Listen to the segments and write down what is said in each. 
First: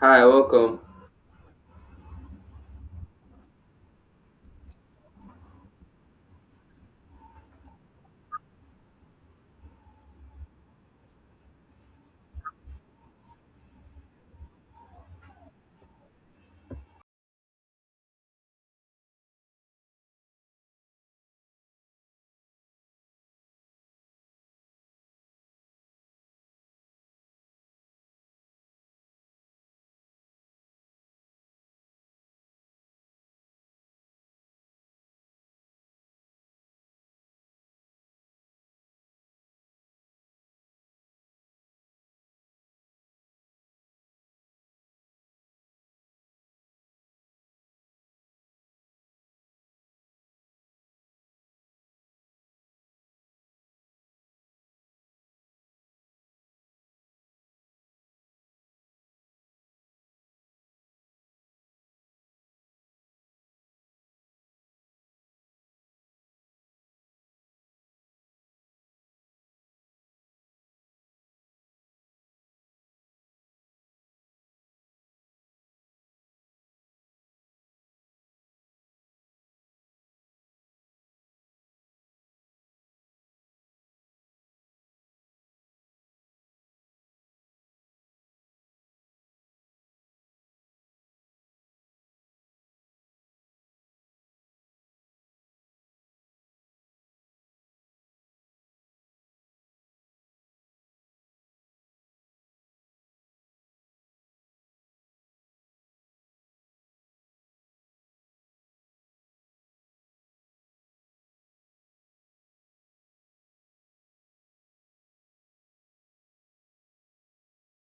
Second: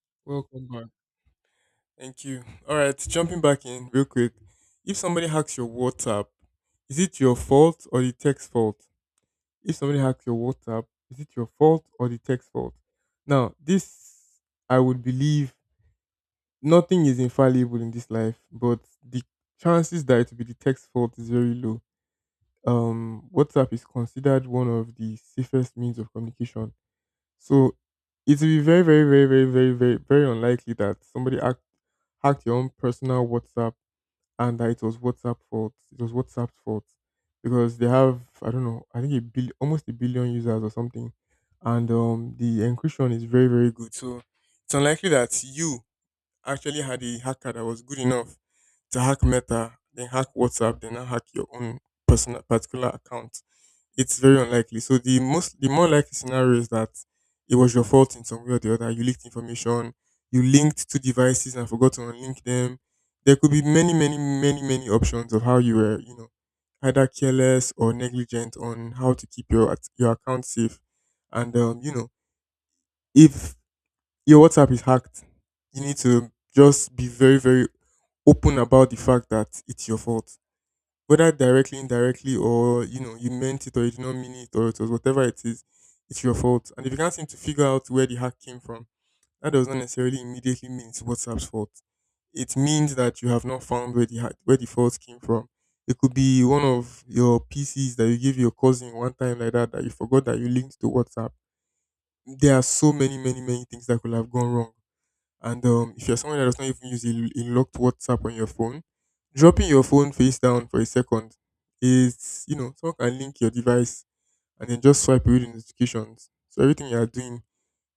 Hi, Welcome welcome. back. Thank you. All right, jumping back in real quick. If somebody hacks your WhatsApp, is it your fault or the tech's fault? If somebody hacks your WhatsApp, is it your fault or the tech's fault? Now, this I would believe nothing is infallible in this life, but the chances that it will be the tech's fault is very low. WhatsApp is considered one of the safest means of communication. So it will be very, very, very, very, very, very, very unlikely that hacked your own personal WhatsApp and that it was WhatsApp fault. It was WhatsApp's fault because they have, I don't know, I think a bill almost a billion users or something, and the encryption is very very good. So it's unlikely that you actually had a hacker that was good enough to hack Meta, then hack WhatsApp, then now hack your own personal particular account. It's very unlikely. So the more likely scenario is that it was your fault in some way or the other. You leaked information, you linked two devices and forgot to unlink them. There could be many, many, many, many options of how you were, you know, either careless or negligent on how to keep your account safe. And you know, if your WhatsApp is hacked, you need to just be very, very open about the fact that it's your fault, whether directly, indirectly, or you know, you meant it or you did not mean it, or it was whatever it is, it's your fault. And if you can't seem to figure out where the hack came from, that does not necessarily immediately mean it's WhatsApp's fault. It means that you have not found where the fault came from. It could be one of your PCs that you gave your cousin one time like that that you forgot that you linked to WhatsApp. There are so many, many, many things that could have gone wrong. And if you're someone that does not even use a locked WhatsApp on your phone, dropping your phone face down for a second is, you know, someone can link your device and then just swipe away the notifications. So everything you are doing,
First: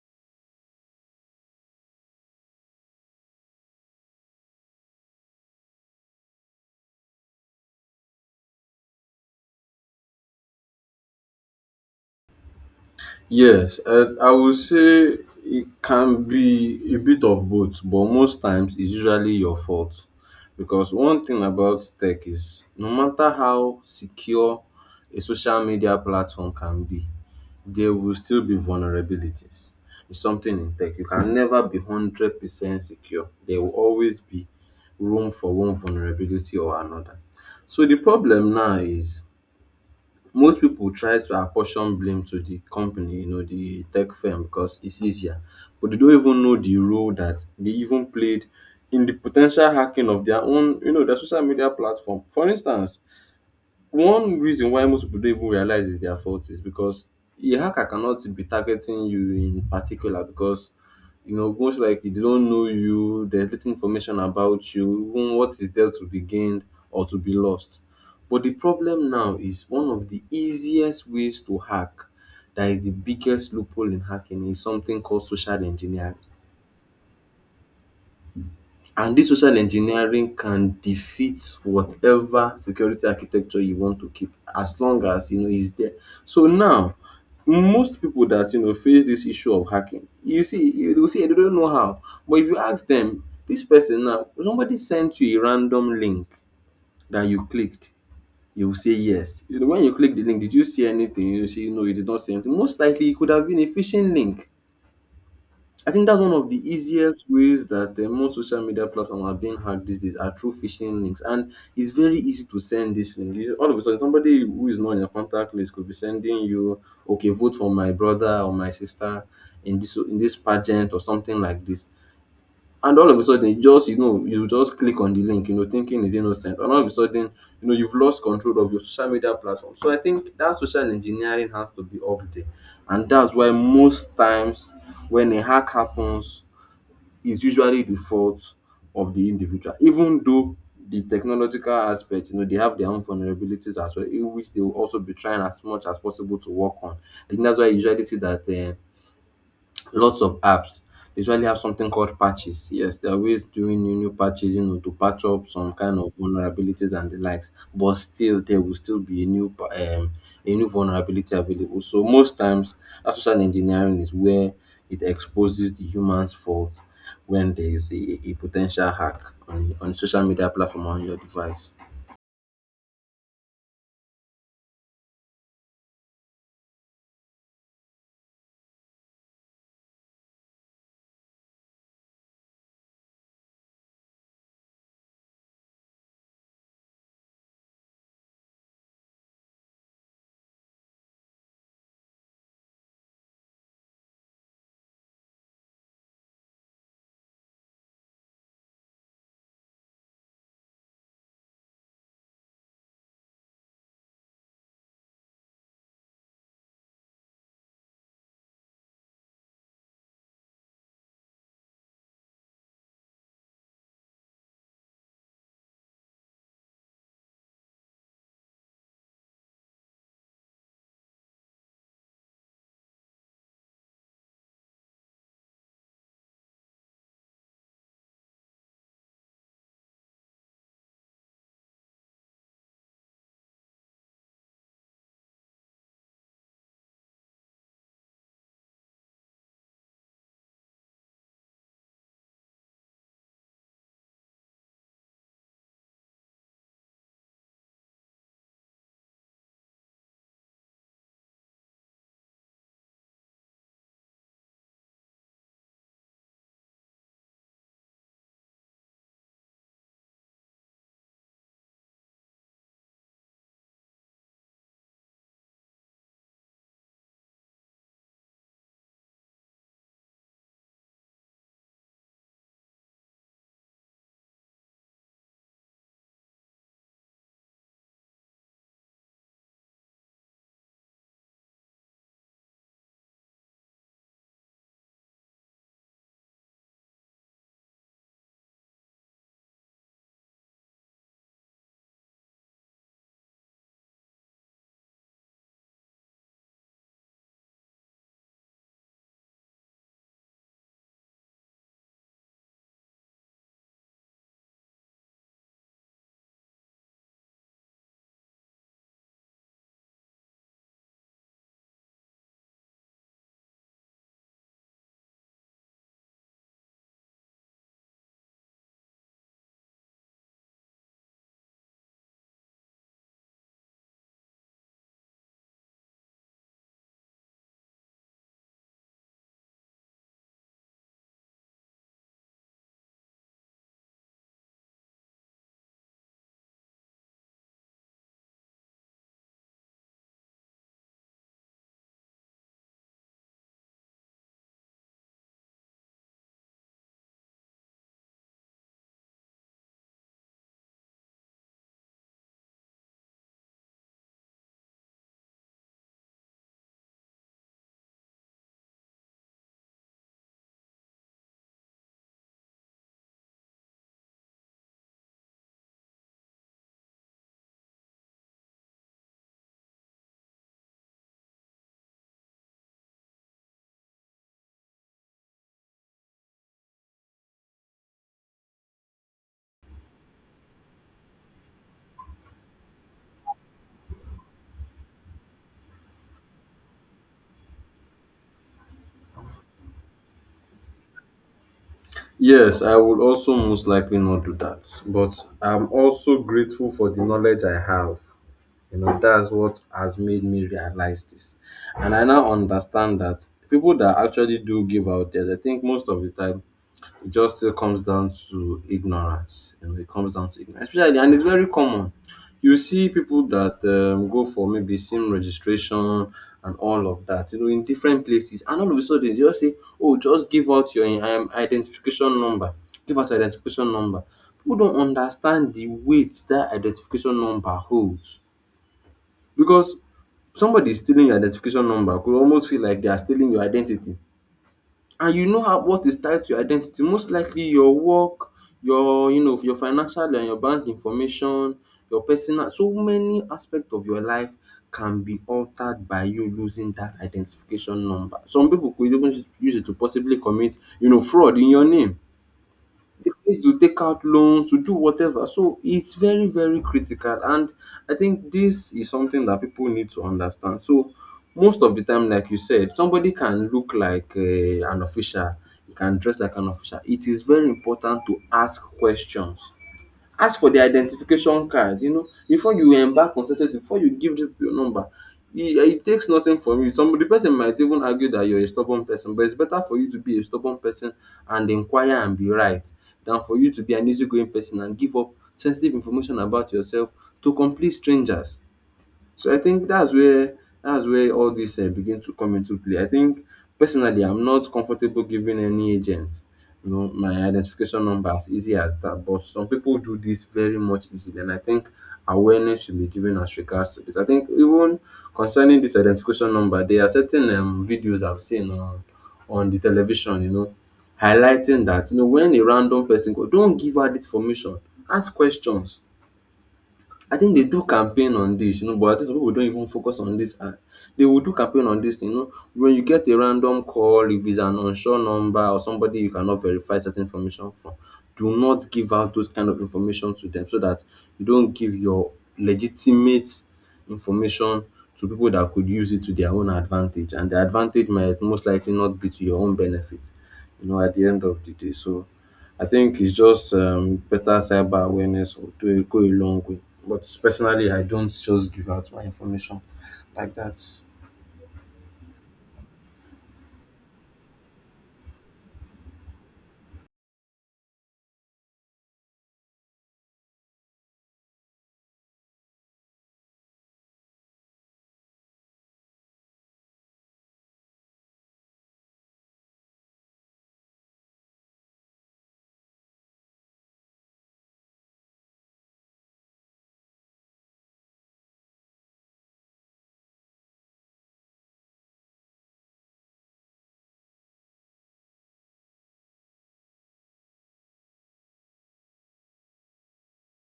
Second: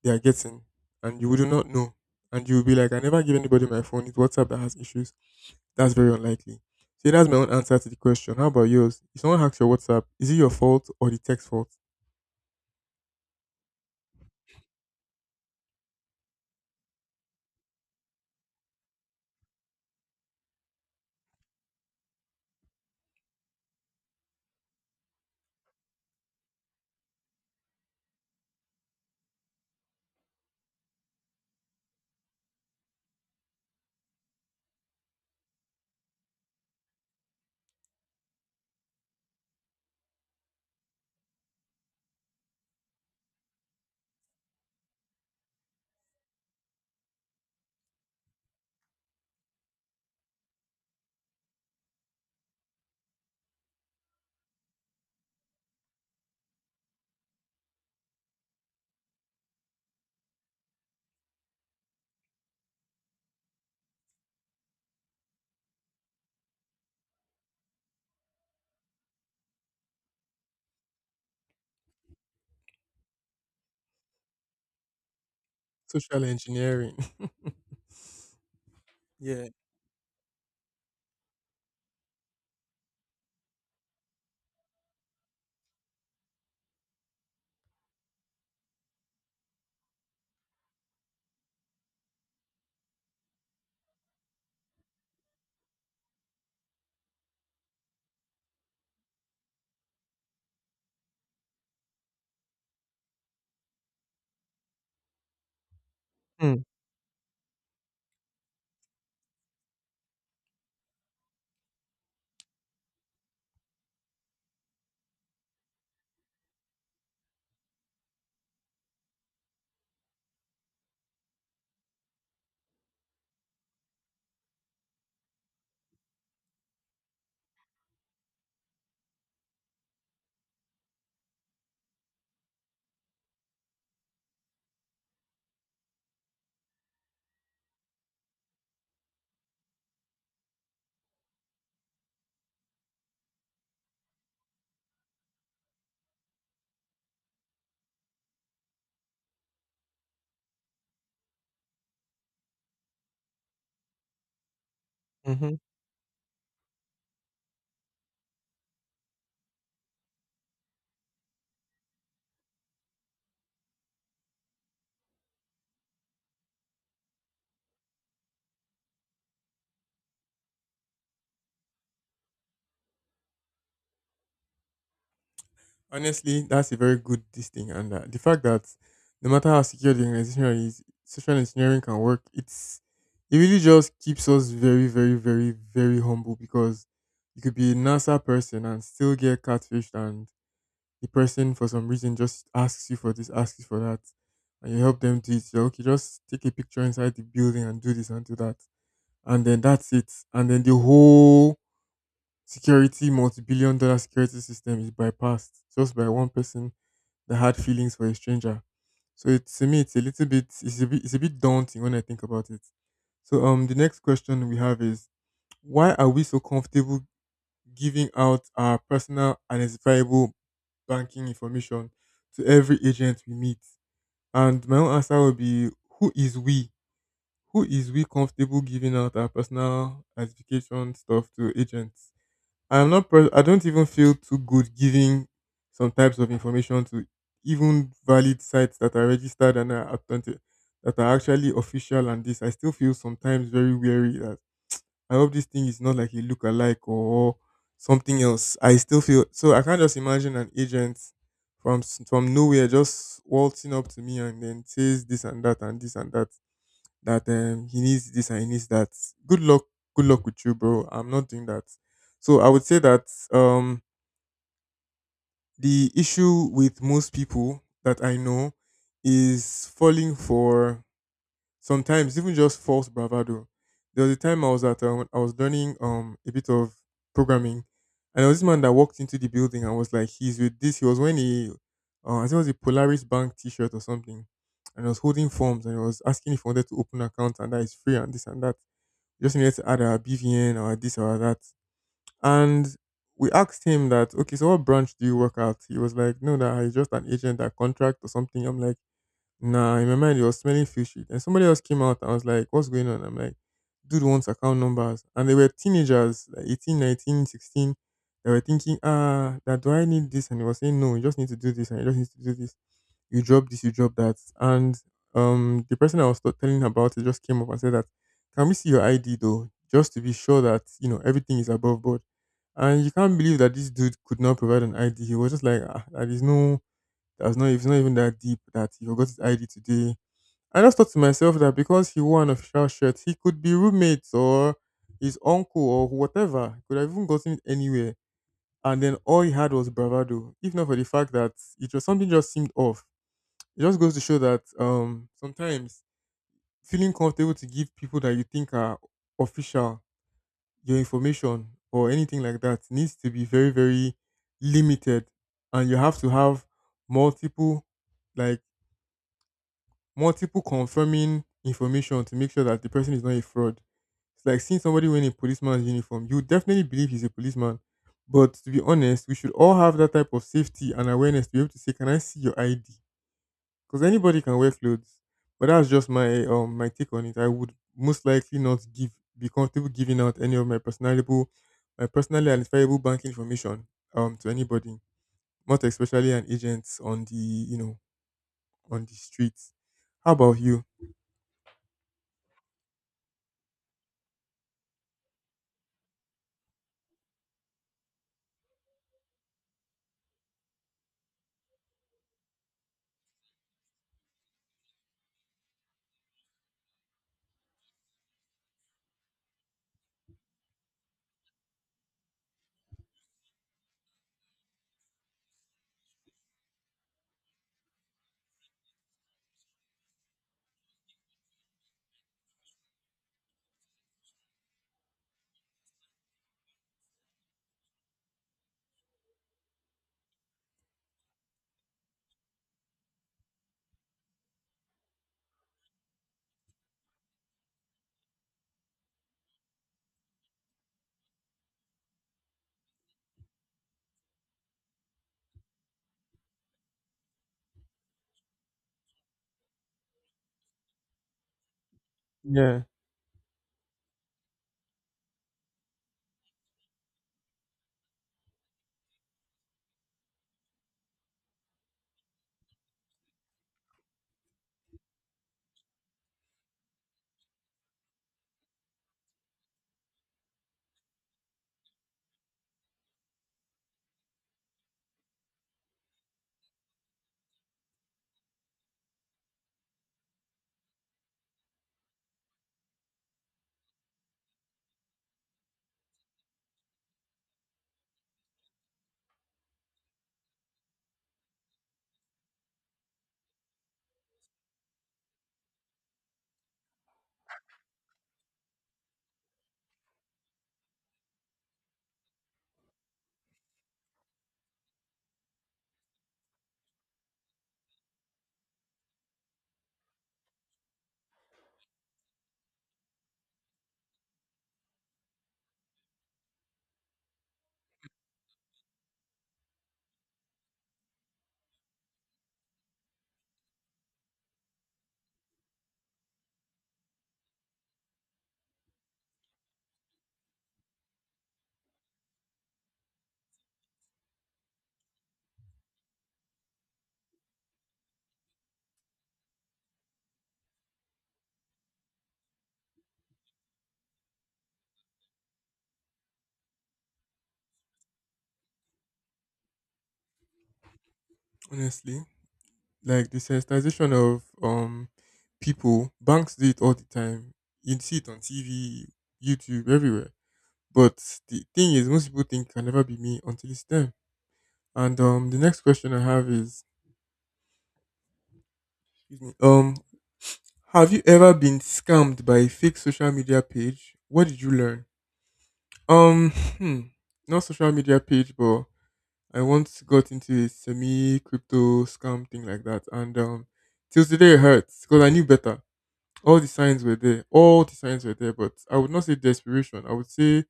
they are getting, and you would not know. And you'll be like, I never give anybody my phone. It's WhatsApp that has issues. That's very unlikely. So that's my own answer to the question. How about yours? If someone hacks your WhatsApp, is it your fault or the text fault? Yes, I would say it can be a bit of both, but most times it's usually your fault. Because one thing about tech is no matter how secure a social media platform can be, there will still be vulnerabilities. It's something in tech. You can never be 100% secure. There will always be room for one vulnerability or another. So the problem now is most people try to apportion blame to the company, you know, the tech firm because it's easier, but they don't even know the role that they even played in the potential hacking of their own, you know, their social media platform. For instance, one reason why most people don't even realize it's their fault is because a hacker cannot be targeting you in particular because you know most likely they don't know you, they're little information about you, even what is there to be gained or to be lost. But the problem now is one of the easiest ways to hack, that is the biggest loophole in hacking, is something called social engineering. Social engineering. And this Yeah. social engineering can defeat whatever security architecture you want to keep as long as you know it's there. So now most people that you know face this issue of hacking, you see, you will see they don't know how. But if you ask them, this person now, somebody sent you a random link that you clicked, you will say yes. You know, when you click the link, did you see anything? You say no, you did not see anything. Most likely it could have been a phishing link. I think that's one of the Mm-hmm. easiest ways that most social media platforms are being hacked these days, are through phishing links, and it's very easy to send this link. You- all of a sudden, somebody who is not in your contact list could be sending you, "Okay, vote for my brother or my sister in this pageant or something like this." And all of a sudden, you just, you know, you just click on the link, you know, thinking it's innocent. And all of a sudden, you know, you've lost control of your social media platform. So I think that social engineering has to be up there. And that's why most times when a hack happens, it's usually the fault of the individual, even though the technological aspect, you know, they have their own vulnerabilities as well, in which they will also be trying as much as possible to work on. I think that's why you usually see that lots of apps, they usually have something called patches. Yes, there are ways doing new patches, you know, to patch up some kind of vulnerabilities and the likes. But still, there will still be a a new vulnerability available. So most times, that social engineering is where it exposes the human's fault when there is a potential hack on social media platform or on your device. Honestly, that's a very good this thing, and the fact that no matter how secure the organization is, social engineering can work. It really just keeps us very, very, very, very humble because you could be a NASA person and still get catfished, and the person for some reason just asks you for this, asks you for that, and you help them do it. You're, okay, just take a picture inside the building and do this and do that, and then that's it. And then the whole security, multi-billion-dollar security system is bypassed just by one person the hard feelings for a stranger. So it's a little bit, it's a bit daunting when I think about it. So the next question we have is, why are we so comfortable giving out our personal and identifiable banking information to every agent we meet? And my own answer would be, who is we? Who is we comfortable giving out our personal identification stuff to agents? I am not. I don't even feel too good giving some types of information to even valid sites that are registered and are authentic, that are actually official. And this, I still feel sometimes very wary that I hope this thing is not like a look-alike or something else. I still feel so. I can't just imagine an agent from nowhere just waltzing up to me and then says this and that and this and that that he needs this and he needs that. Good luck, good luck with you, bro. I'm not doing that. So I would say that um, the issue with most people that I know is falling for sometimes even just false bravado. There was a time I was at I was learning a bit of programming, and there was this man that walked into the building and was like, he's with this. He was wearing a I think it was a Polaris Bank T-shirt or something, and he was holding forms and he was asking if he wanted to open an account and that is free and this and that. You just needed to add our BVN or this or that. And we asked him that, okay, so what branch do you work at? He was like, no, that I'm just an agent that contract or something. I'm like, nah, in my mind it was smelling fishy. And somebody else came out and I was like, what's going on? I'm like, dude wants account numbers. And they were teenagers, like 18, 19, 16. They were thinking, ah, that do I need this? And he was saying, no, you just need to do this and you just need to do this. You drop this, you drop that. And the person I was telling about it just came up and said that, can we see your ID though? Just to be sure that, you know, everything is above board. And you can't believe that this dude could not provide an ID. He was just like, ah, there is no that was not, it's not even that deep that he forgot his ID today. I just thought to myself that because he wore an official shirt, he could be roommates or his uncle or whatever. Could have even gotten it anywhere. And then all he had was bravado. If not for the fact that it was something just seemed off. It just goes to show that sometimes feeling comfortable to give people that you think are official your information or anything like that needs to be very, very limited. And you have to have multiple like multiple confirming information to make sure that the person is not a fraud. It's like seeing somebody wearing a policeman's uniform. You would definitely believe he's a policeman. But to be honest, we should all have that type of safety and awareness to be able to say, can I see your ID? Because anybody can wear clothes. But that's just my my take on it. I would most likely not give be comfortable giving out any of my personally identifiable bank information to anybody. Not especially an agent on the you know on the streets. How about you? Yes, I would also most likely not do that. But I'm also grateful for the knowledge I have. You know, that's what has made me realize this. And I now understand that people that actually do give out theirs, I think most of the time, it just still comes down to ignorance. You know, it comes down to ignorance, especially, and it's very common. You see people that go for maybe SIM registration and all of that, you know, in different places, and all of a sudden they just say, "Oh, just give out your identification number. Give us identification number." People don't understand the weight that identification number holds, because somebody stealing your identification number could almost feel like they are stealing your identity, and you know how, what is tied to your identity, most likely your work, your, you know, your financial and your bank information, your personal, so many aspects of your life can be altered by you losing that identification number. Some people could even use it to possibly commit, you know, fraud in your name. Yeah. They used to take out loans, to do whatever. So it's very, very critical. And I think this is something that people need to understand. So most of the time, like you said, somebody can look like an official, you can dress like an official. It is very important to ask questions. Ask for their identification card, you know, before you embark on certain things, before you give dem your number. It takes nothing from you. Some the person might even argue that you're a stubborn person, but it's better for you to be a stubborn person and inquire and be right, than for you to be an easygoing person and give up sensitive information about yourself to complete strangers. So I think that's where, all this begin to come into play. I think personally I'm not comfortable giving any agent, you know, my identification number as easy as that. But some people do this very much easily, and I think awareness should be given as regards to this. I think even concerning this identification number, there are certain videos I've seen on the television, you know, highlighting that, you know, when a random person go, don't give her this information, ask questions. I think they do campaign on this, you know, but I think some people don't even focus on this. And they will do campaign on this, you know, when you get a random call, if it's an unsure number or somebody you cannot verify certain information from, do not give out those kind of information to them, so that you don't give your legitimate information to people that could use it to their own advantage. And the advantage might most likely not be to your own benefit, you know, at the end of the day. So I think it's just, better cyber awareness will do go a long way. But personally, I don't just give out my information like that. Honestly. Like the sensitization of people, banks do it all the time. You see it on TV, YouTube, everywhere. But the thing is, most people think it can never be me until it's them. And the next question I have is, excuse me, have you ever been scammed by a fake social media page? What did you learn? Um, hmm, not social media page, but I once got into a semi crypto scam thing like that, and till today it hurts because I knew better. All the signs were there. All the signs were there, but I would not say desperation. I would say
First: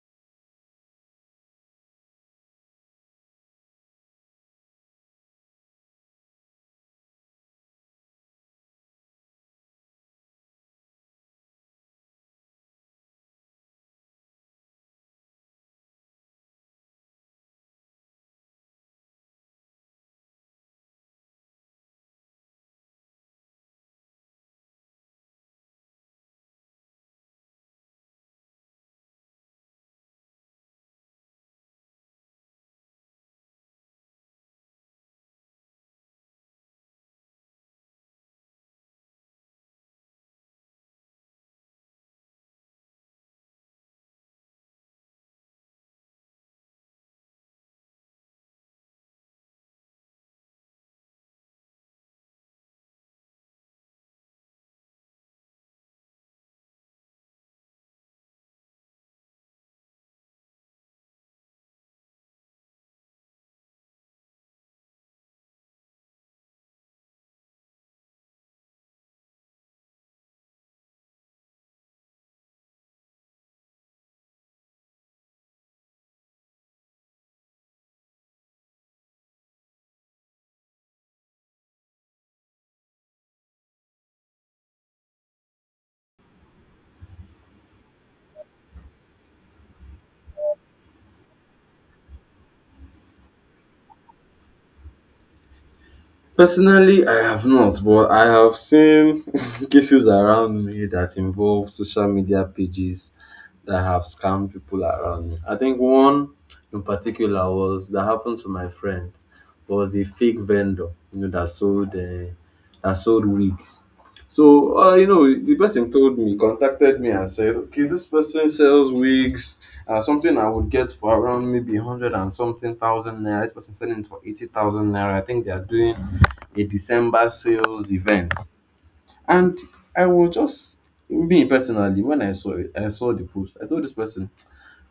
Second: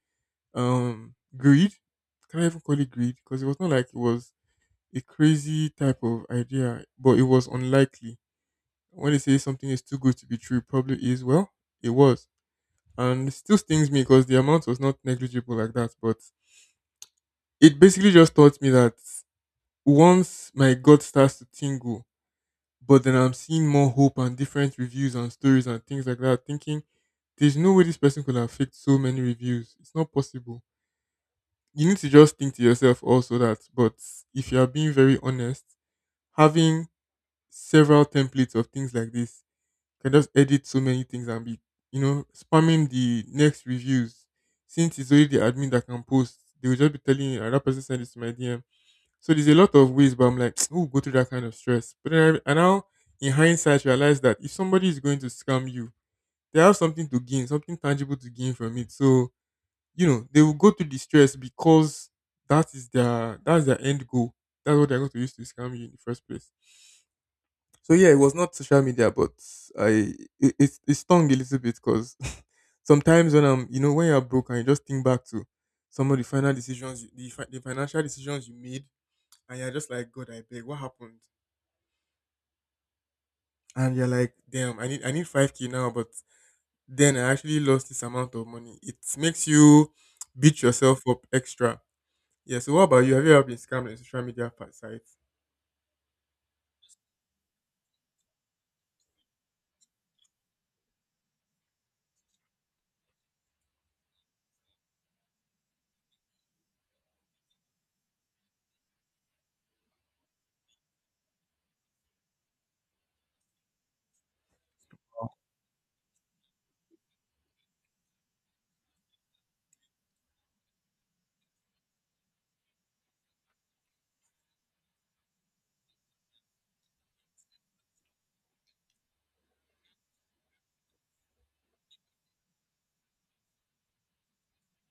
greed. Can I even call it greed? Because it was not like it was a crazy type of idea, but it was unlikely. When they say something is too good to be true, it probably is. Well, it was, and it still stings me because the amount was not negligible like that. But it basically just taught me that once my gut starts to tingle, but then I'm seeing more hope and different reviews and stories and things like that, thinking there's no way this person could have faked so many reviews. It's not possible. You need to just think to yourself also that, but if you are being very honest, having several templates of things like this can just edit so many things and be, you know, spamming the next reviews. Since it's only the admin that can post, they will just be telling you, "Ah, that person sent this to my DM." So there's a lot of ways, but I'm like, who would go through that kind of stress? But then I now, in hindsight, realize that if somebody is going to scam you, they have something to gain, something tangible to gain from it. So you know, they will go through the stress because that's their end goal. That's what they're going to use to scam you in the first place. So yeah, it was not social media, but I it stung a little bit because sometimes when you're broke and you just think back to some of the final decisions, the financial decisions you made and you're just like, God, I beg, what happened? And you're like, damn, I need 5K now, but then I actually lost this amount of money. It makes you beat yourself up extra. Yeah. So what about you? Have you ever been scammed on social media sites? Personally, I have not, but I have seen cases around me that involve social media pages that have scammed people around me. I think one in particular, was that happened to my friend, was a fake vendor, you know, that sold wigs. So, you know, the person told me, contacted me and said, okay, this person sells wigs, something I would get for around maybe 100 and something thousand naira. This person selling it for 80,000 naira. I think they are doing a December sales event. And I was just, me personally, when I saw it, I saw the post, I told this person,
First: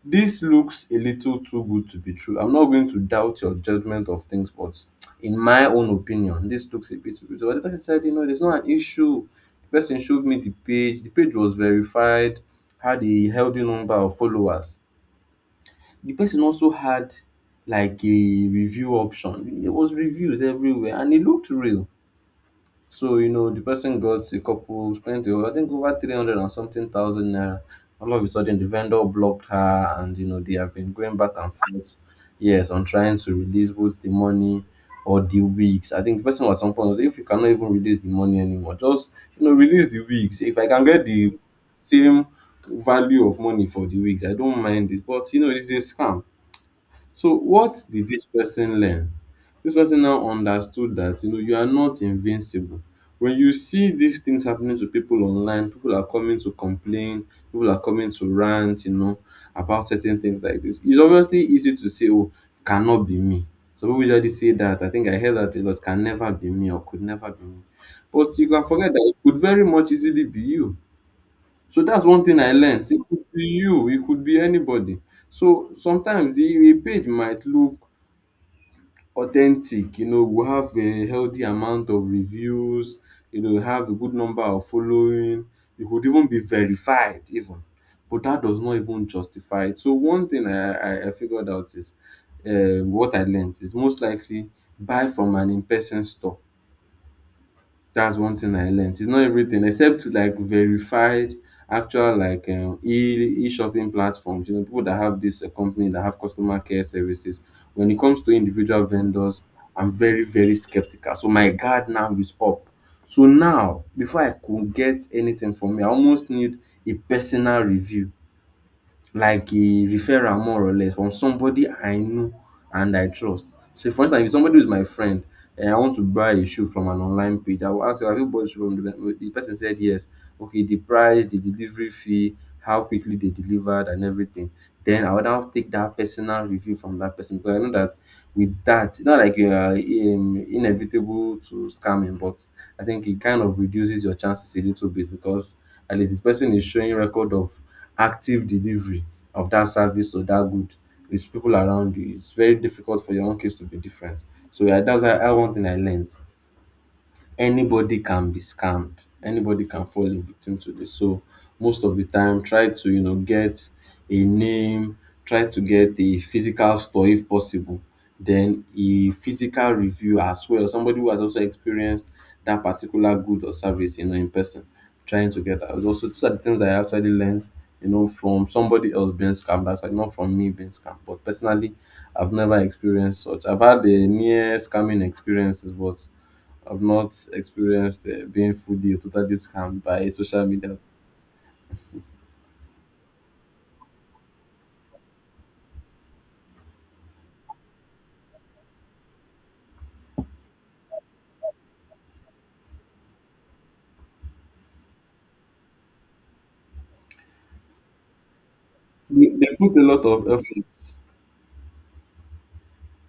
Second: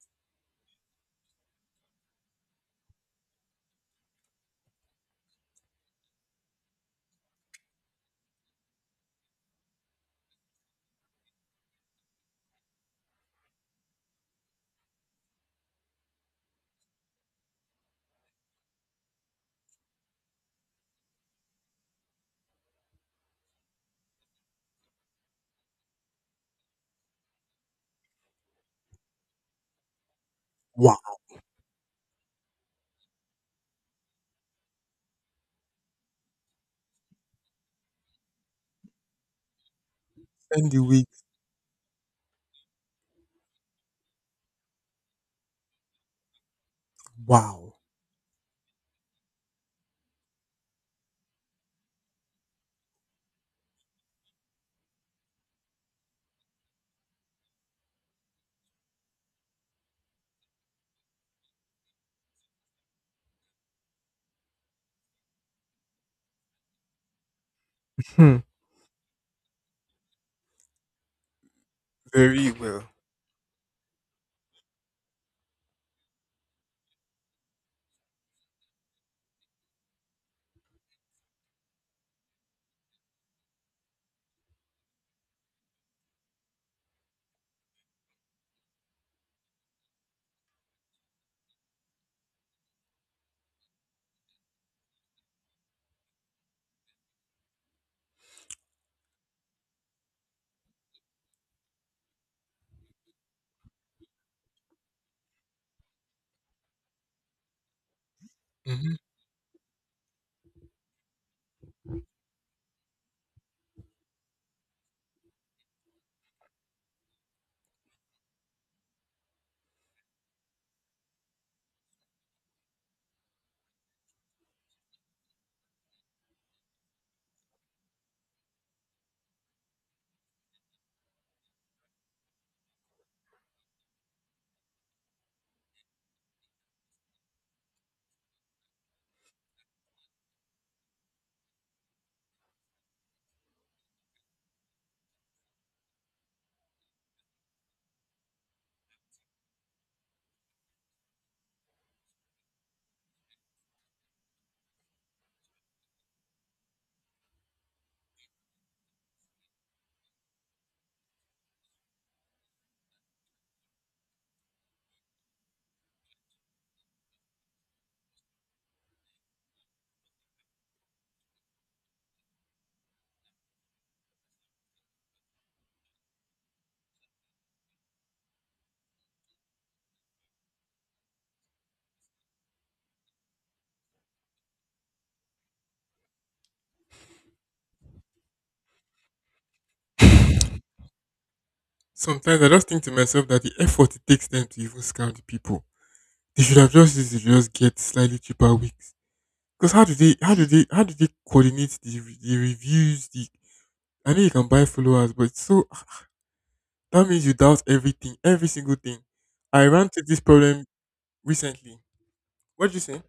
this looks a little too good to be true. I'm not going to doubt your judgment of things, but in my own opinion, this looks a bit too good. So the person said, you know, there's not an issue. The person showed me the page. The page was verified, had a healthy number of followers. The person also had like a review option. There was reviews everywhere, and it looked real. So, you know, the person got a couple, spent, I think, over 300 and something thousand naira. All of a sudden, the vendor blocked her, and, you know, they have been Wow. going back and forth. Yes, on trying to release both the money or the wigs. I think the person at some point was like, if you cannot even release the money anymore, just, you know, release the wigs. If I Spend the can get week. the same value of money for the wigs, I don't mind it. But, you know, it's a scam. So Wow. what did this person learn? This person now understood that, you know, you are not invincible. When you see these things happening to people online, people are coming to complain, people are coming to rant, you know, about certain things like this. It's obviously easy to say, "Oh, cannot be me." Some people usually say that. I think I heard that it was "can never be me" or "could never be me." But Hmm. you can forget that it could very much easily be you. So that's one thing Very I well. learned. It could be you, it could be anybody. So sometimes the a page might look authentic, you know, we have a healthy amount of reviews, you know, have a good number of following, it could even be verified even. But that does not even justify it. So one thing I figured out is, what I learned is, most likely buy from an in-person store. That's one thing I learnt. It's not everything except to like verified actual like e e-shopping platforms, you know, people that have this company that have customer care services. When it comes to individual Hmm. vendors, I'm very, very skeptical. So my guard now is up. So now, before I could get anything from me, I almost need a personal review, like a referral more or less from somebody I know and I trust. So for instance, if somebody is my friend and I want to buy a shoe from an online page, I will ask, have you bought shoe from the person said yes. Okay, the price, the delivery fee, how quickly they delivered and everything. Then I would now take that personal review from that person because I know that with that, it's not like you are inevitable to scamming, but I think it kind of reduces your chances a little bit because at least the person is showing record of active delivery of that service or that good with people around you. It's very difficult for your own case to be different. So yeah, that's how one thing I learned, anybody can be scammed. Anybody can fall a victim to this. So most of the time, try to get a name, try to get a physical store if possible. Then a physical review as well. Somebody who has also experienced that particular good or service, in person. Trying to get that. Also, those are the things I actually learned, from somebody else being scammed. Actually, not from me being scammed, but personally, I've never experienced such. I've had the near scamming experiences, but I've not experienced being fully or totally scammed by social media. Sometimes I just think to myself that the effort it takes them to even scam the people, they should have just used to just get slightly cheaper wigs. Because how do they how do they how do they coordinate the, the reviews, the I know you can buy followers, but it's so that means you doubt everything, every single thing. They I put ran a into lot this of problem effort. recently. What did you say?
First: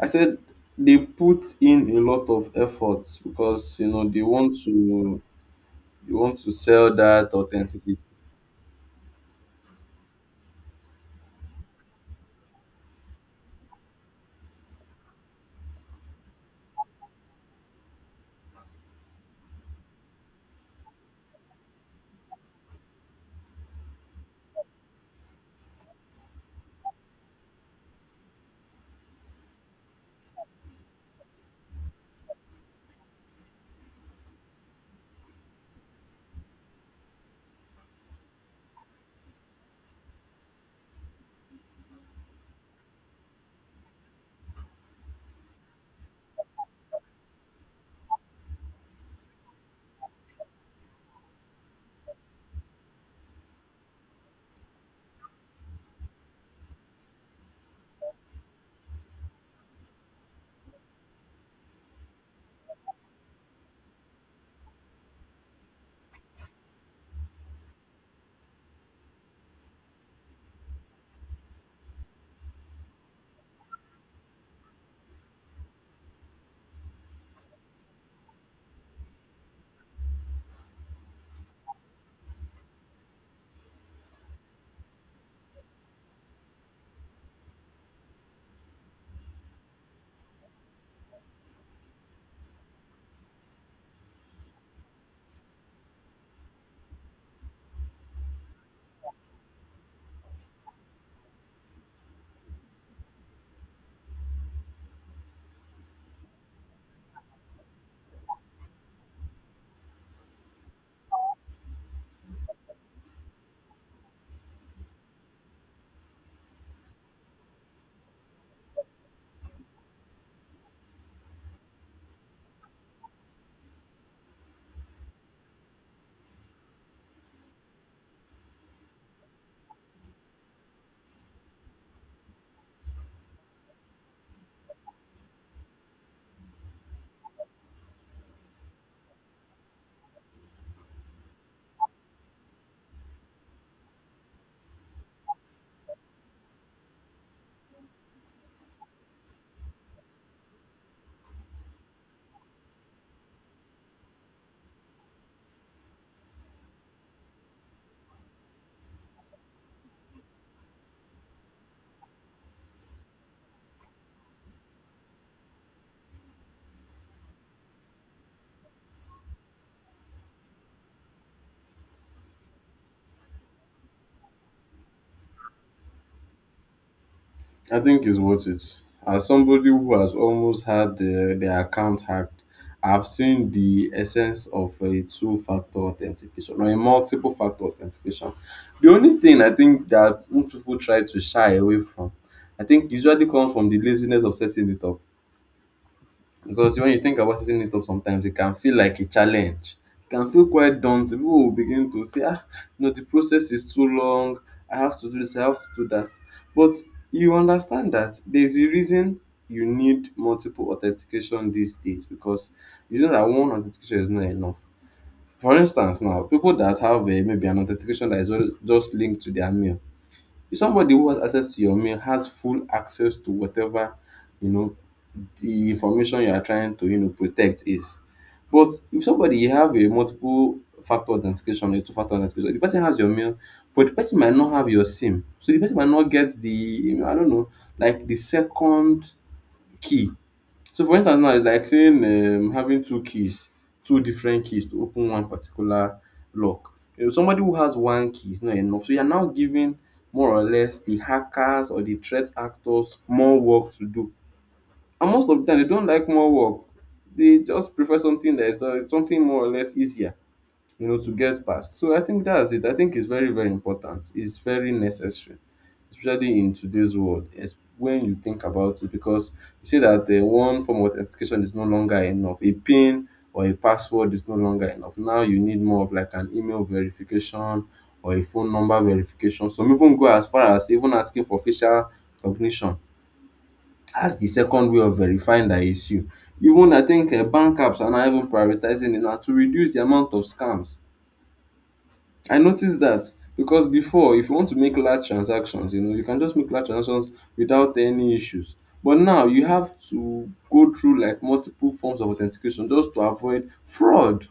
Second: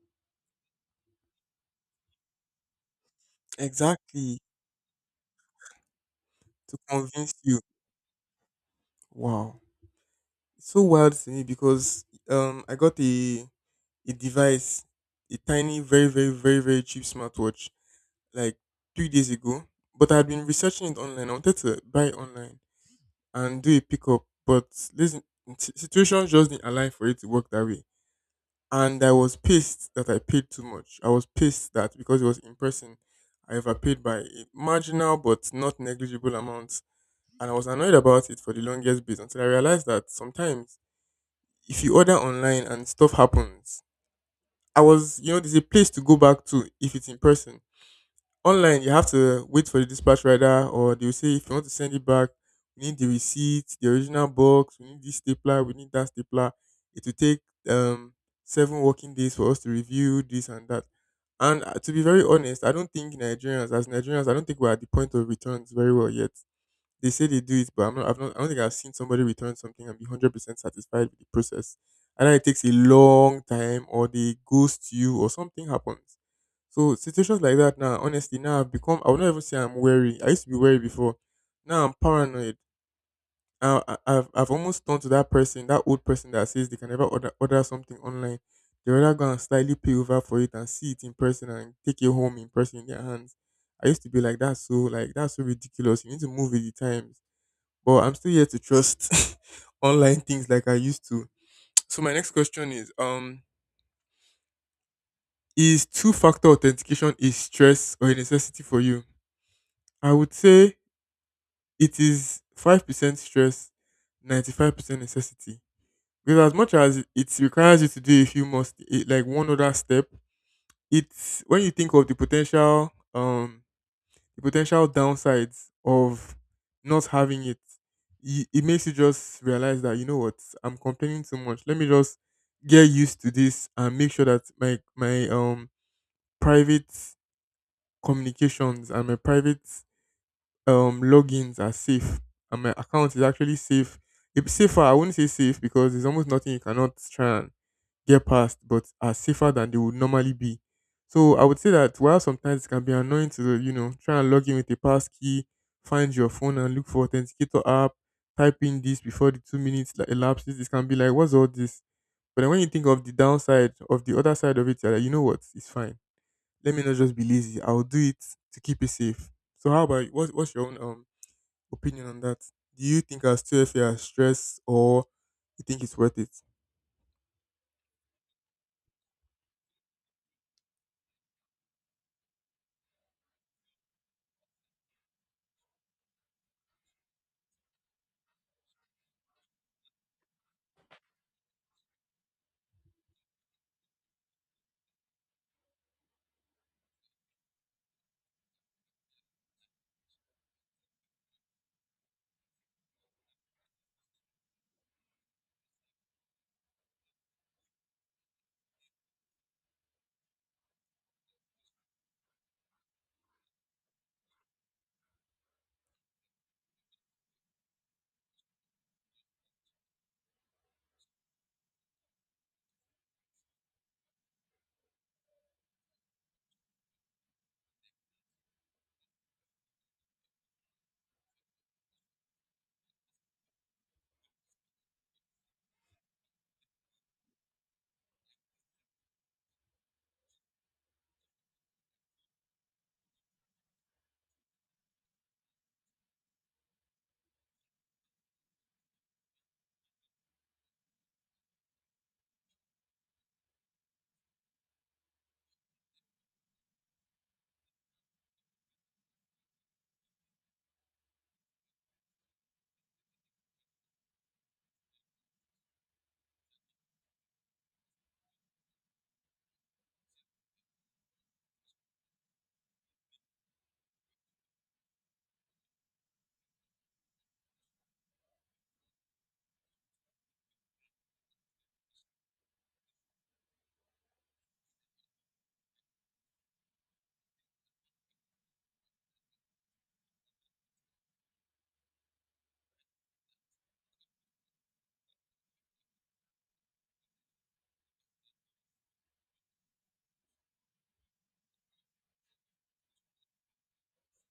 I said they put in a lot of efforts because you know Exactly. They want to To sell that convince you. authenticity. Wow. It's so wild to me because I got a device, a tiny, very, very, very, very cheap smartwatch like 3 days ago. But I had been researching it online. I wanted to buy it online and do a pickup, but listen, situations just didn't align for it to work that way. And I was pissed that I paid too much. I was pissed that because it was in person, I overpaid by a marginal but not negligible amount, and I was annoyed about it for the longest bit until I realized that sometimes if you order online and stuff happens, I was you know there's a place to go back to if it's in person. Online, you have to wait for the dispatch rider, or they will say if you want to send it back, we need the receipt, the original box, we need this stapler, we need that stapler. It will take um seven working days for us to review this and that. And to be very honest, I don't think Nigerians, as Nigerians, I don't think we're at the point of returns very well yet. They say they do it, but I don't think I've seen somebody return something and be 100% satisfied with the process. Either it takes a long time or they ghost you or something happens. So situations like that now, honestly, now I've become. I would not even say I'm wary. I used to be wary before. Now I'm paranoid. I've almost turned to that person, that old person that says they can never order something online. They rather go and slightly pay over for it and see it in person and take it home in person in their hands. I used to be like that, so like that's so ridiculous. You need to move with the times. But I'm still here to trust online things like I used to. So my next question is two-factor authentication a stress or a necessity for you? I would say it is 5% stress, 95% necessity. Because as much as it requires you to do a few more, like one other step, it's when you think of the potential, the potential downsides of not having it, it makes you just realize that, you know what, I'm complaining too much. Let me just get used to this and make sure that private communications and my private logins are safe and my account is actually safe. It's safer, I wouldn't say safe because there's almost nothing you cannot try and get past, but are safer than they would normally be. So I would say that while sometimes it can be annoying to, you know, try and log in with a passkey, find your phone and look for authenticator app, type in this before the 2 minutes like elapses, it can be like, what's all this? But then when you think of the downside of the other side of it, you're like, you know what, it's fine. Let me not just be lazy. I'll do it to keep it safe. So how about you? What's your own opinion on that? Do you think I'll still feel stress, or you think it's worth it? I think it's worth it. As somebody who has almost had their account hacked, I've seen the essence of a two-factor authentication or a multiple-factor authentication. The only thing I think that most people try to shy away from, I think, usually comes from the laziness of setting it up. Because when you think about setting it up sometimes, it can feel like a challenge. It can feel quite daunting. People will begin to say, ah, no, the process is too long. I have to do this, I have to do that. But you understand that there's a reason you need multiple authentication these days because you know that one authentication is not enough. For instance, now people that have maybe an authentication that is just linked to their mail, somebody who has access to your mail has full access to whatever, you know the information you are trying to, protect is, but if somebody, you have a multiple factor authentication, a two factor authentication, the person has your mail, but the person might not have your SIM, so the person might not get the, I don't know, like the second key. So for instance now, it's like saying, having two keys, two different keys to open one particular lock. You know, somebody who has one key is not enough. So you're now giving, more or less, the hackers or the threat actors more work to do. And most of the time, they don't like more work. They just prefer something that is something more or less easier, to get past. So I think that's it. I think it's very, very important. It's very necessary, especially in today's world, when you think about it, because you see that the one form of authentication is no longer enough. A PIN or a password is no longer enough. Now you need more of like an email verification or a phone number verification. Some even go as far as even asking for facial recognition, as the second way of verifying that it's you. Even, I think bank apps are now even prioritizing it now to reduce the amount of scams. I noticed that because before, if you want to make large transactions, you know, you can just make large transactions without any issues. But now you have to go through like multiple forms of authentication just to avoid fraud.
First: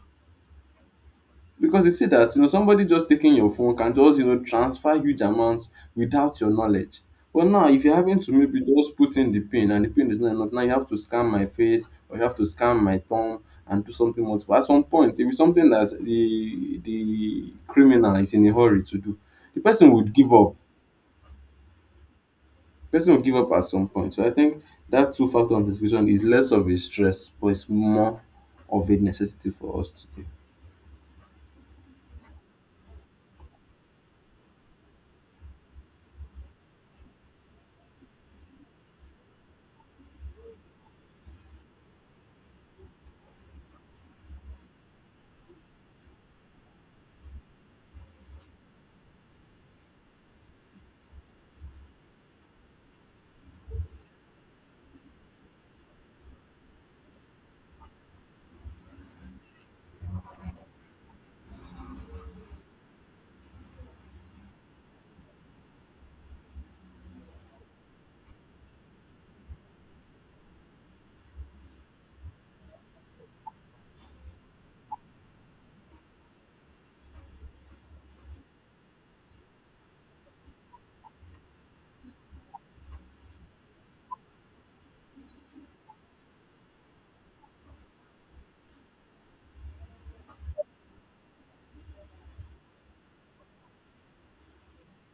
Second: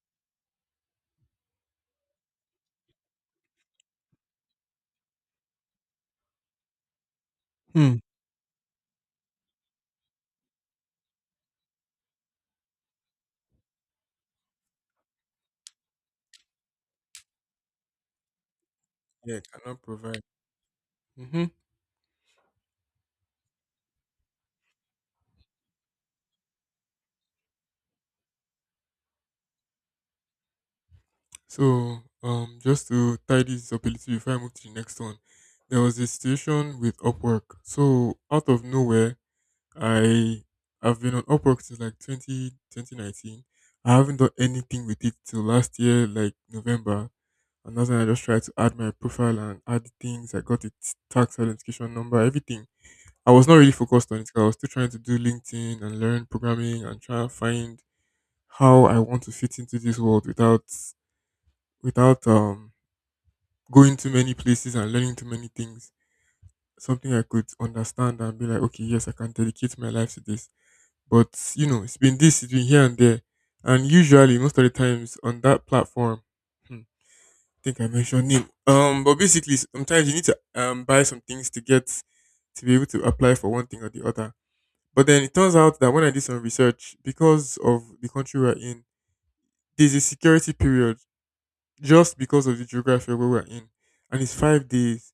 Because they say that, you know, somebody just taking your phone can just, you know, transfer huge amounts without your knowledge. But now, if Hmm. you're having to maybe just put in the pin and the pin is not enough, now you have to scan my face or you have to scan my thumb and do something multiple. At some point, if it's something that the criminal is in a hurry to do, Yeah, I the cannot person would provide. give up. Mm-hmm. Person would give up at some point. So I think that two factor anticipation is less of a stress, but it's more of a necessity for us today. So, just to tie this up a little before I move to the next one, there was a situation with Upwork. So, out of nowhere, I have been on Upwork since like 20 2019. I haven't done anything with it till last year, like November. And that's when I just tried to add my profile and add things. I got its tax identification number, everything. I was not really focused on it because I was still trying to do LinkedIn and learn programming and try and find how I want to fit into this world without without going too many places and learning too many things. Something I could understand and be like, okay, yes, I can dedicate my life to this. But you know, it's been this, it's been here and there, and usually most of the times on that platform, hmm, I think I mentioned name. But basically, sometimes you need to buy some things to get to be able to apply for one thing or the other. But then it turns out that when I did some research, because of the country we're in, there's a security period just because of the geography of where we're in, and it's 5 days.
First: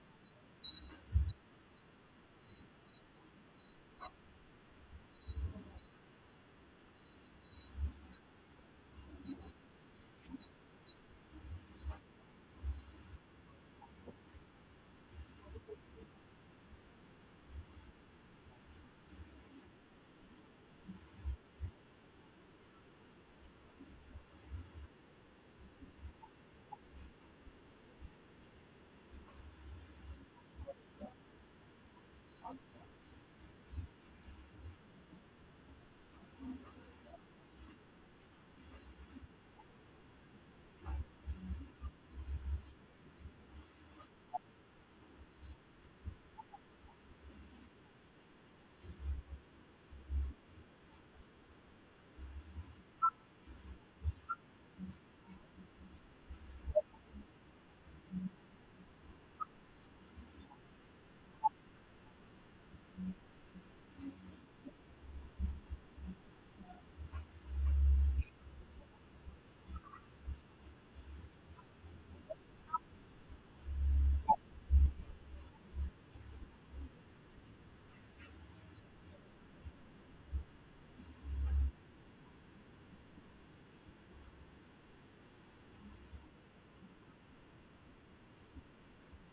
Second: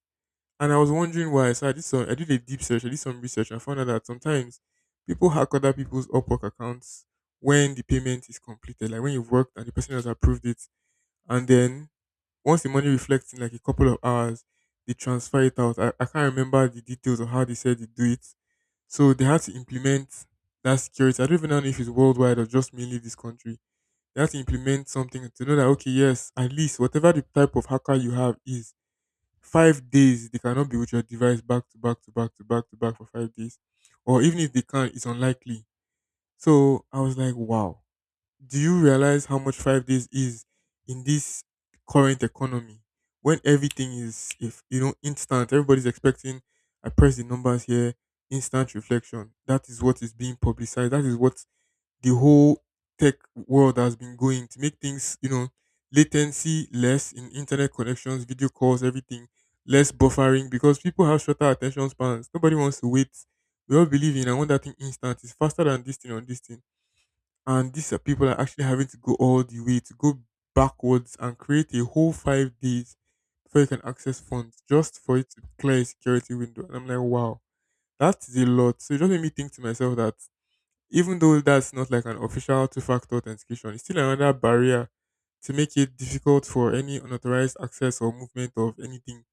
And I was wondering why. So I did a deep search, I did some research, and found out that sometimes people hack other people's Upwork accounts when the payment is completed, like when you've worked and the person has approved it, and then once the money reflects in like a couple of hours, they transfer it out. I can't remember the details of how they said they do it, so they had to implement that security. I don't even know if it's worldwide or just mainly this country. They had to implement something to know that, okay, yes, at least whatever the type of hacker you have is, 5 days they cannot be with your device back to back to back to back to back for 5 days. Or even if they can, it's unlikely. So I was like, wow, do you realize how much 5 days is in this current economy when everything is, if you know, instant? Everybody's expecting, I press the numbers here, instant reflection. That is what is being publicized. That is what the whole tech world has been going to make things, you know, latency less in internet connections, video calls, everything, less buffering because people have shorter attention spans. Nobody wants to wait. We all believe in, I want that thing instant, it's faster than this thing on this thing. And these are, people are actually having to go all the way to go backwards and create a whole 5 days before you can access funds just for it to clear a security window. And I'm like, wow, that is a lot. So it just made me think to myself that, even though that's not like an official two-factor authentication, it's still another barrier to make it difficult for any unauthorized access or movement of anything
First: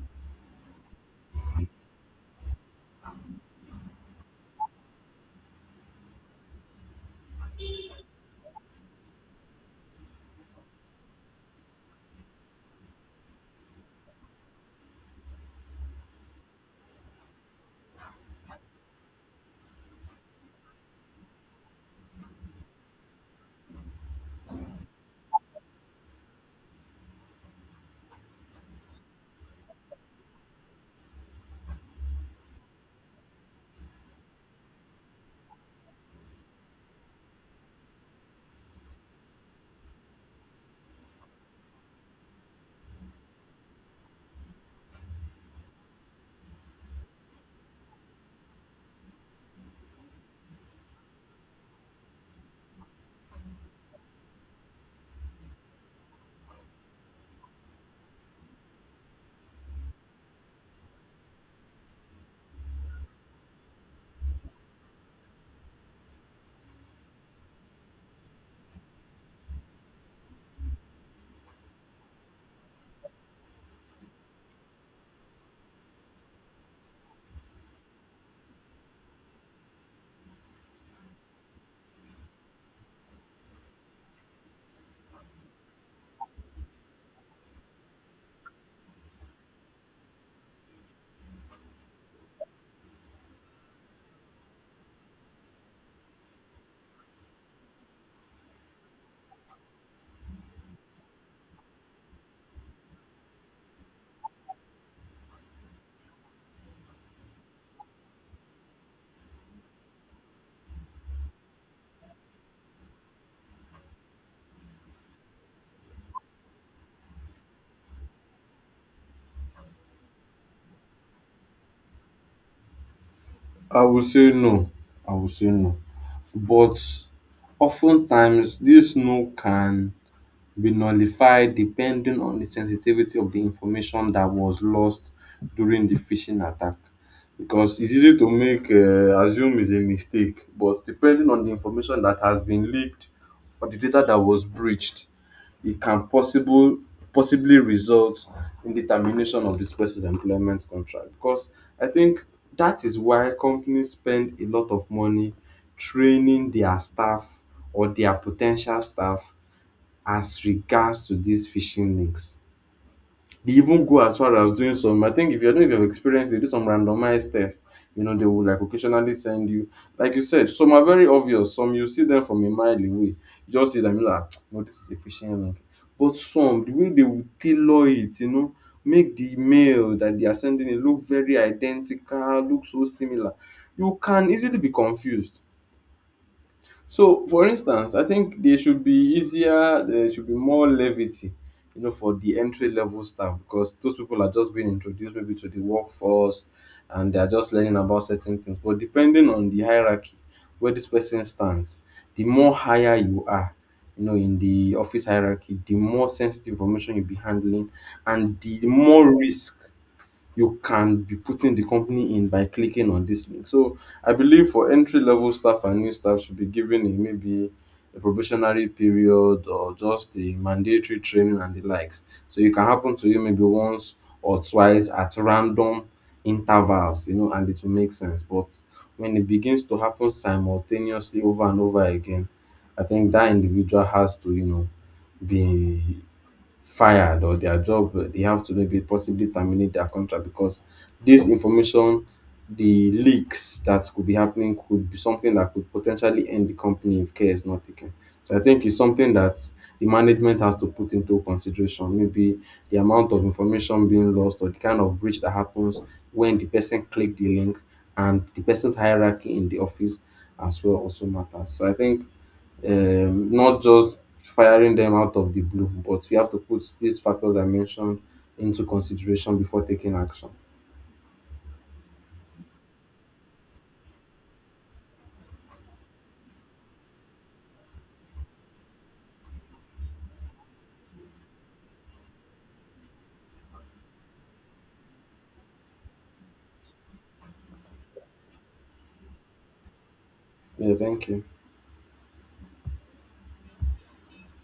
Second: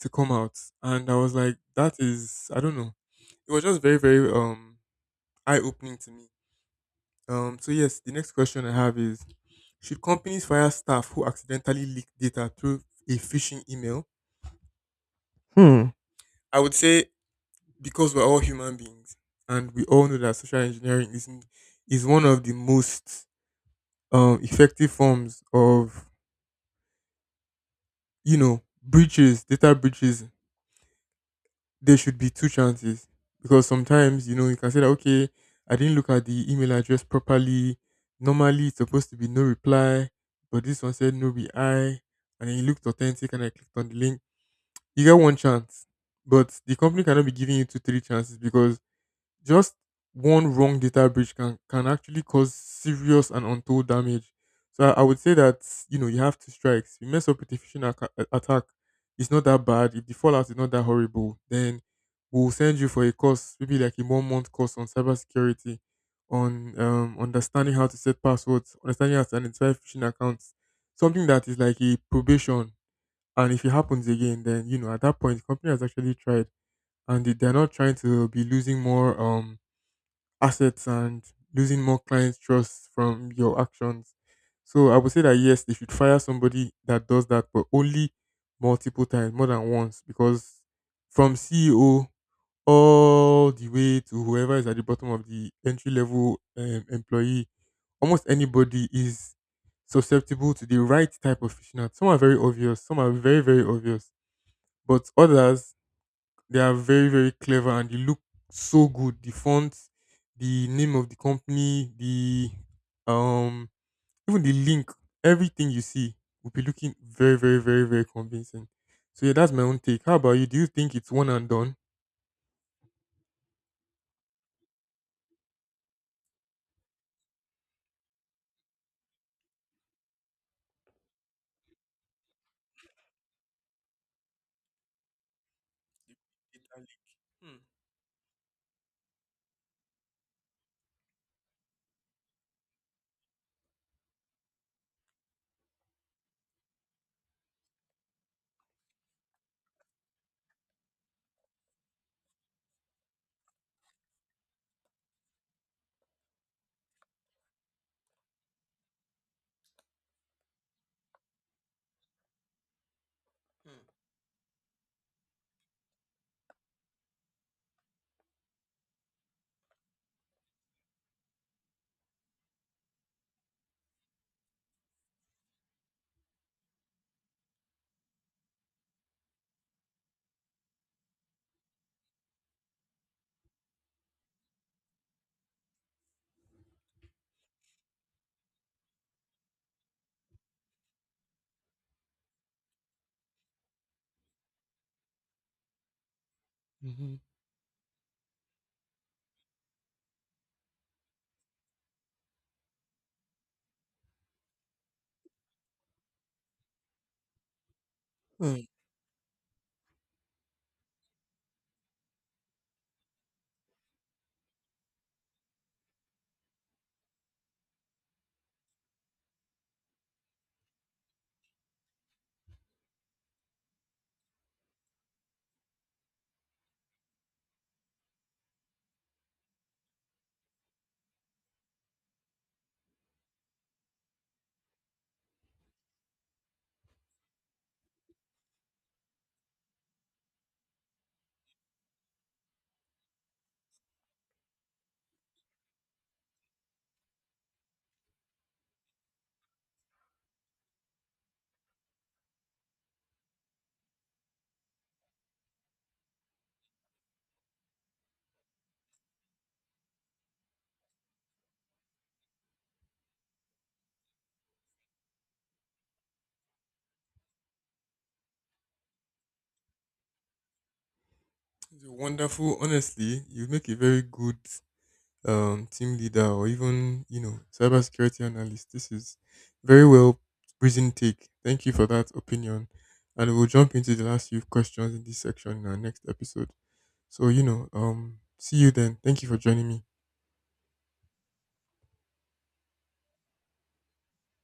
to come out. And I was like, that is, I don't know. It was just very, very eye opening to me. So yes, the next question I have is: should companies fire staff who accidentally leak data through a phishing email? Hmm. I would say, because we're all human beings and we all know that social engineering is one of the most effective forms of, you know, breaches, data breaches, there should be two chances, because sometimes, you know, you can say that, okay, I didn't look at the email address properly. Normally it's supposed to be no reply, but this one said no reply, and then it looked authentic and I clicked on the link. You get one chance, but the company cannot be giving you two three chances, because just one wrong data breach can actually cause serious and untold damage. So I would say that, you know, you have two strikes. You mess up with a attack, it's not that bad. If the fallout is not that horrible, then we'll send you for a course, maybe like a one month course on cybersecurity, on understanding how to set passwords, understanding how to identify phishing accounts, something that is like a probation. And if it happens again, then, you know, at that point the company has actually tried, and they're not trying to be losing more assets and losing more clients' trust from your actions. So I would say that, yes, they should fire somebody that does that, but only multiple times, more than once, because from CEO all the way to whoever is at the bottom of the entry level employee, almost anybody is susceptible to the right type of fishnet. Some are very obvious, some are very, very obvious, but others, they are very, very clever and they look so good. The font, the name of the company, the um even the link, everything you see will be looking very, very, very, very convincing. So yeah, that's my own take. How about you? Do you think it's one and done? I would say no. I would say no. But oftentimes, this no can be nullified depending on the sensitivity of the information that was lost during the phishing attack. Hmm. Because it's easy to make assume is a mistake, but depending on the information that has been leaked or the data that was breached, it can possible possibly result in the termination of this person's employment contract, because I think that is why companies spend a lot of money training their staff or their potential staff as regards to these phishing links. They even go as far as doing some. I think, if you, I don't know if you've experienced, they do some randomized tests. You know, they will like occasionally send you, like you said, some are very obvious. Some you see them from a mile away. You just see them, you're like, no, this is a phishing link. But some, the way they will tailor it, you know, make the email that they are sending it look very identical, look so similar. You can easily be confused. So, for instance, I think they should be easier, there should be more levity, you know, for the entry level staff, because those people are just being introduced maybe to the workforce Hmm. and Hmm, they are just learning about certain things. But depending on the hierarchy, where this person stands, the more higher you are, you know, in the office hierarchy, the more sensitive information you'll be handling and the hmm. more risk you can be putting the company in by clicking on this link. So I believe for entry level staff and new staff should be given a maybe a probationary period or just a mandatory training and the likes. So it can happen to you maybe once or twice at random intervals, you know, and it will make sense. But when it begins to happen simultaneously over and over again, I think that individual has to, you know, be fired, or their job, they have to maybe possibly terminate their contract, because this information, the leaks that could be happening could be something that could potentially end the company if care is not taken. So I think it's something that the management has to put into consideration, maybe the amount of information being lost or the kind of breach that happens when the person clicked the link, and the person's hierarchy in the office as well also matters. So I think, not just firing them out of the blue, but we have to put these factors I mentioned into consideration before taking action. It's wonderful, honestly. You make a very good team leader or even, you know, cybersecurity analyst. This is very well reasoned take. Thank you for that opinion, and we'll jump into the last few questions in this section in our next episode. So, you know, see you then. Thank you for joining me. Yeah, thank you.